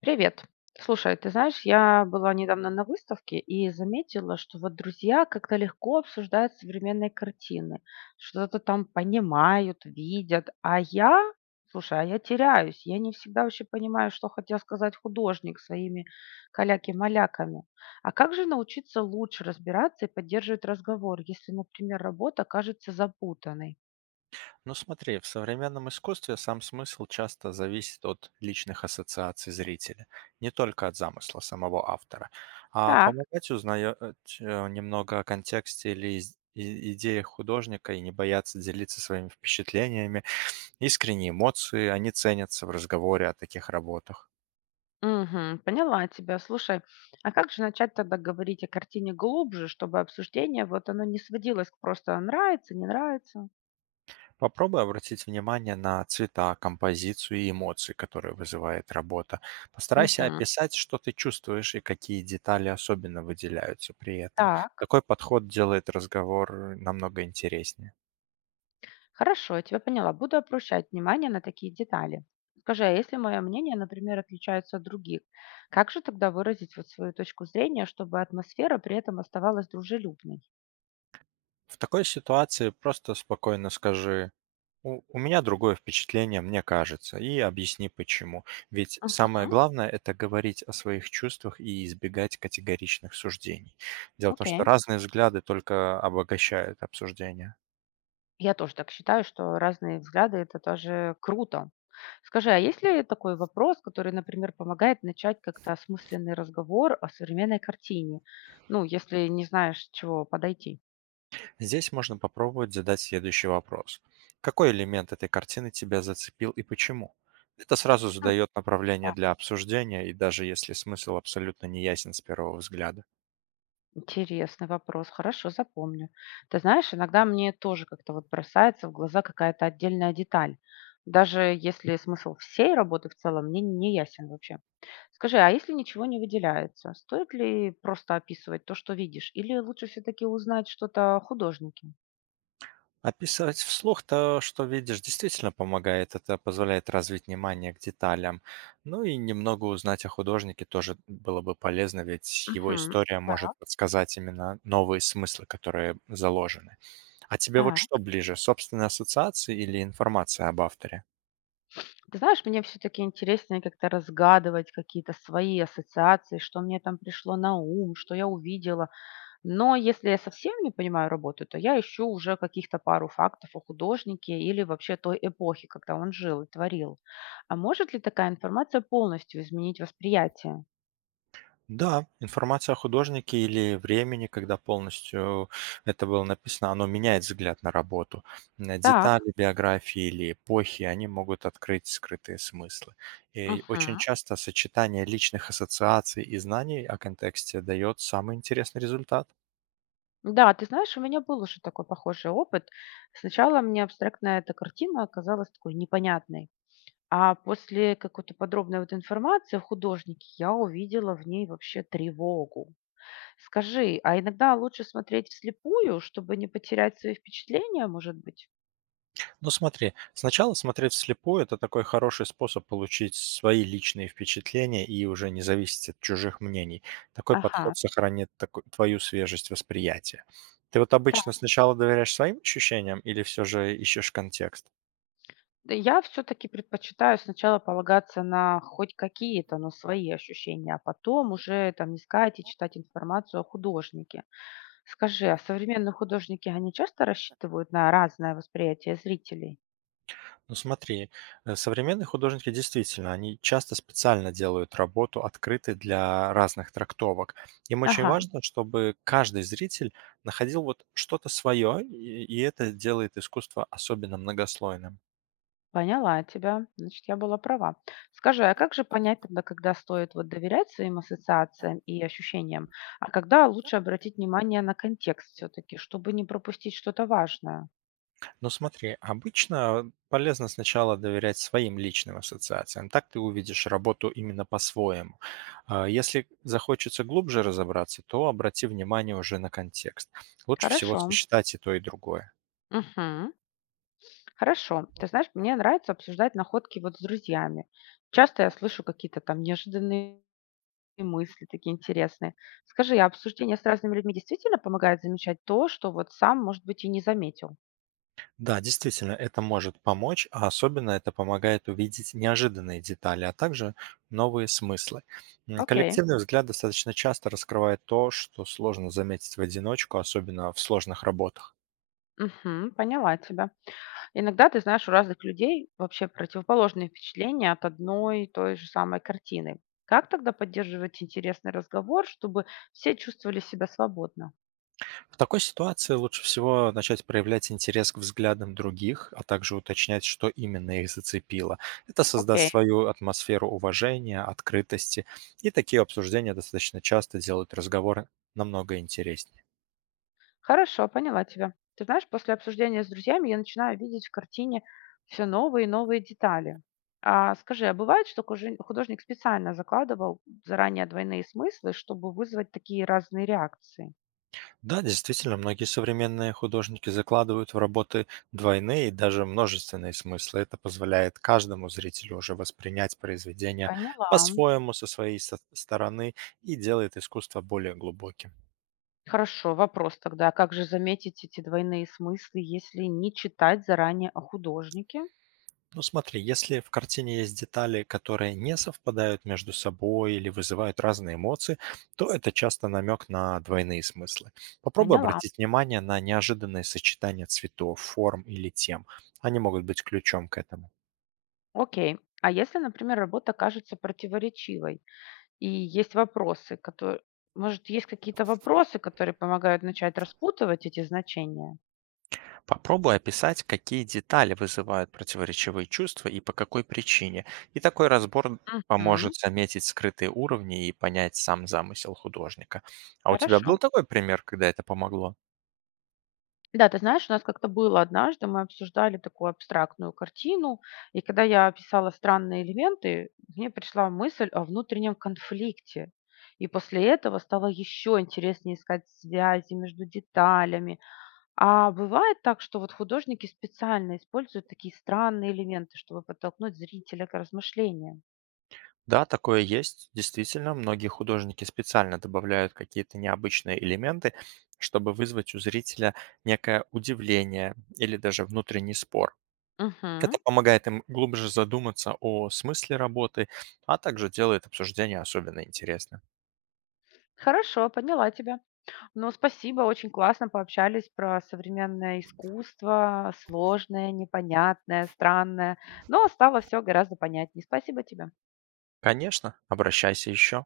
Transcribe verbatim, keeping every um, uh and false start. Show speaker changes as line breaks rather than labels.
Привет. Слушай, ты знаешь, я была недавно на выставке и заметила, что вот друзья как-то легко обсуждают современные картины, что-то там понимают, видят, а я, слушай, а я теряюсь, я не всегда вообще понимаю, что хотел сказать художник своими каляки-маляками. А как же научиться лучше разбираться и поддерживать разговор, если, например, работа кажется запутанной?
Ну смотри, в современном искусстве сам смысл часто зависит от личных ассоциаций зрителя, не только от замысла самого автора, а
Так.
помогать узнать э, э, немного о контексте или из- и- идеях художника и не бояться делиться своими впечатлениями. Искренние эмоции, они ценятся в разговоре о таких работах.
Мгм. Поняла тебя. Слушай, а как же начать тогда говорить о картине глубже, чтобы обсуждение, вот оно не сводилось к просто нравится, не нравится?
Попробуй обратить внимание на цвета, композицию и эмоции, которые вызывает работа. Постарайся
Мгм.
описать, что ты чувствуешь и какие детали особенно выделяются при этом.
Так,
Такой подход делает разговор намного интереснее.
хорошо, я тебя поняла. Буду обращать внимание на такие детали. Скажи, а если мое мнение, например, отличается от других, как же тогда выразить вот свою точку зрения, чтобы атмосфера при этом оставалась дружелюбной?
В такой ситуации просто спокойно скажи: «У, у меня другое впечатление, мне кажется», и объясни почему. Ведь
Мгм.
самое главное — это говорить о своих чувствах и избегать категоричных суждений. Дело в том, что
Окей.
разные взгляды только обогащают обсуждение.
Я тоже так считаю, что разные взгляды – это тоже круто. Скажи, а есть ли такой вопрос, который, например, помогает начать как-то осмысленный разговор о современной картине? Ну, если не знаешь, с чего подойти.
Здесь можно попробовать задать следующий вопрос. Какой элемент этой картины тебя зацепил и почему? Это сразу
А.
задает направление
Да.
для обсуждения, и даже если смысл абсолютно не ясен с первого взгляда.
Интересный вопрос, хорошо, запомню. Ты знаешь, иногда мне тоже как-то вот бросается в глаза какая-то отдельная деталь, даже если смысл всей работы в целом мне не ясен вообще. Скажи, а если ничего не выделяется, стоит ли просто описывать то, что видишь, или лучше все-таки узнать что-то о художнике?
Описывать вслух то, что видишь, действительно помогает. Это позволяет развить внимание к деталям. Ну и немного узнать о художнике тоже было бы полезно, ведь его
Мгм.
история может
Да,
подсказать именно новые смыслы, которые заложены. А тебе
да.
вот что ближе, собственные ассоциации или информация об авторе?
Ты знаешь, мне все-таки интереснее как-то разгадывать какие-то свои ассоциации, что мне там пришло на ум, что я увидела. Но если я совсем не понимаю работу, то я ищу уже каких-то пару фактов о художнике или вообще той эпохе, когда он жил и творил. А может ли такая информация полностью изменить восприятие?
Да, информация о художнике или времени, когда полностью это было написано, оно меняет взгляд на работу. М,
Так.
детали биографии или эпохи, они могут открыть скрытые смыслы. И очень
Мгм.
часто сочетание личных ассоциаций и знаний о контексте дает самый интересный результат.
Да, ты знаешь, у меня был уже такой похожий опыт. Сначала мне абстрактная эта картина оказалась такой непонятной. А после какой-то подробной вот информации о художнике я увидела в ней вообще тревогу. Скажи, а иногда лучше смотреть вслепую, чтобы не потерять свои впечатления, может быть?
Ну смотри, сначала смотреть вслепую — это такой хороший способ получить свои личные впечатления и уже не зависеть от чужих мнений. Такой
Ага,
подход сохранит таку- твою свежесть восприятия. Ты вот
так.
обычно сначала доверяешь своим ощущениям или все же ищешь контекст?
Да, я все-таки предпочитаю сначала полагаться на хоть какие-то, но свои ощущения, а потом уже там искать и читать информацию о художнике. Скажи, а современные художники, они часто рассчитывают на разное восприятие зрителей?
Ну смотри, э, современные художники действительно, они часто специально делают работу открытой для разных трактовок. Им очень
Ага.
важно, чтобы каждый зритель находил вот что-то свое, и, и это делает искусство особенно многослойным.
Поняла тебя. Значит, я была права. Скажи, а как же понять тогда, когда стоит вот доверять своим ассоциациям и ощущениям, а когда лучше обратить внимание на контекст все-таки, чтобы не пропустить что-то важное?
Но смотри, обычно полезно сначала доверять своим личным ассоциациям. Так ты увидишь работу именно по-своему. А если захочется глубже разобраться, то обрати внимание уже на контекст. Лучше всего
Хорошо.
сочетать и то, и другое.
Мгм. Хорошо. Ты знаешь, мне нравится обсуждать находки вот с друзьями. Часто я слышу какие-то там неожиданные мысли такие интересные. Скажи, а обсуждение с разными людьми действительно помогает замечать то, что вот сам, может быть, и не заметил?
Да, действительно, это может помочь, а особенно это помогает увидеть неожиданные детали, а также новые смыслы. М,
Окей.
коллективный взгляд достаточно часто раскрывает то, что сложно заметить в одиночку, особенно в сложных работах.
Мгм. Поняла тебя. Иногда, ты знаешь, у разных людей вообще противоположные впечатления от одной и той же самой картины. Как тогда поддерживать интересный разговор, чтобы все чувствовали себя свободно?
В такой ситуации лучше всего начать проявлять интерес к взглядам других, а также уточнять, что именно их зацепило. Это создаст
Окей,
свою атмосферу уважения, открытости, и такие обсуждения достаточно часто делают разговор намного интереснее.
хорошо, поняла тебя. Ты знаешь, после обсуждения с друзьями я начинаю видеть в картине все новые и новые детали. А скажи, а бывает, что кужи- художник специально закладывал заранее двойные смыслы, чтобы вызвать такие разные реакции?
Да, действительно, многие современные художники закладывают в работы двойные и даже множественные смыслы. Это позволяет каждому зрителю уже воспринять произведение
Поняла.
по-своему, со своей со- стороны, и делает искусство более глубоким.
Хорошо, вопрос тогда. А как же заметить эти двойные смыслы, если не читать заранее о художнике?
Ну смотри, если в картине есть детали, которые не совпадают между собой или вызывают разные эмоции, то это часто намек на двойные смыслы. Попробуй
Поняла.
обратить внимание на неожиданные сочетания цветов, форм или тем. Они могут быть ключом к этому.
Окей. А если, например, работа кажется противоречивой, и есть вопросы, которые... Может, есть какие-то вопросы, которые помогают начать распутывать эти значения?
Попробуй описать, какие детали вызывают противоречивые чувства и по какой причине. И такой разбор
Угу.
поможет заметить скрытые уровни и понять сам замысел художника. А у тебя
Хорошо.
был такой пример, когда это помогло?
Да, ты знаешь, у нас как-то было однажды, мы обсуждали такую абстрактную картину, и когда я описала странные элементы, мне пришла мысль о внутреннем конфликте. И после этого стало еще интереснее искать связи между деталями. А бывает так, что вот художники специально используют такие странные элементы, чтобы подтолкнуть зрителя к размышлениям.
Да, такое есть. Действительно, многие художники специально добавляют какие-то необычные элементы, чтобы вызвать у зрителя некое удивление или даже внутренний спор.
Мгм.
Это помогает им глубже задуматься о смысле работы, а также делает обсуждение особенно интересным.
Хорошо, поняла тебя. Ну, спасибо, очень классно пообщались про современное искусство, сложное, непонятное, странное, но стало все гораздо понятнее. Спасибо тебе.
Конечно, обращайся еще.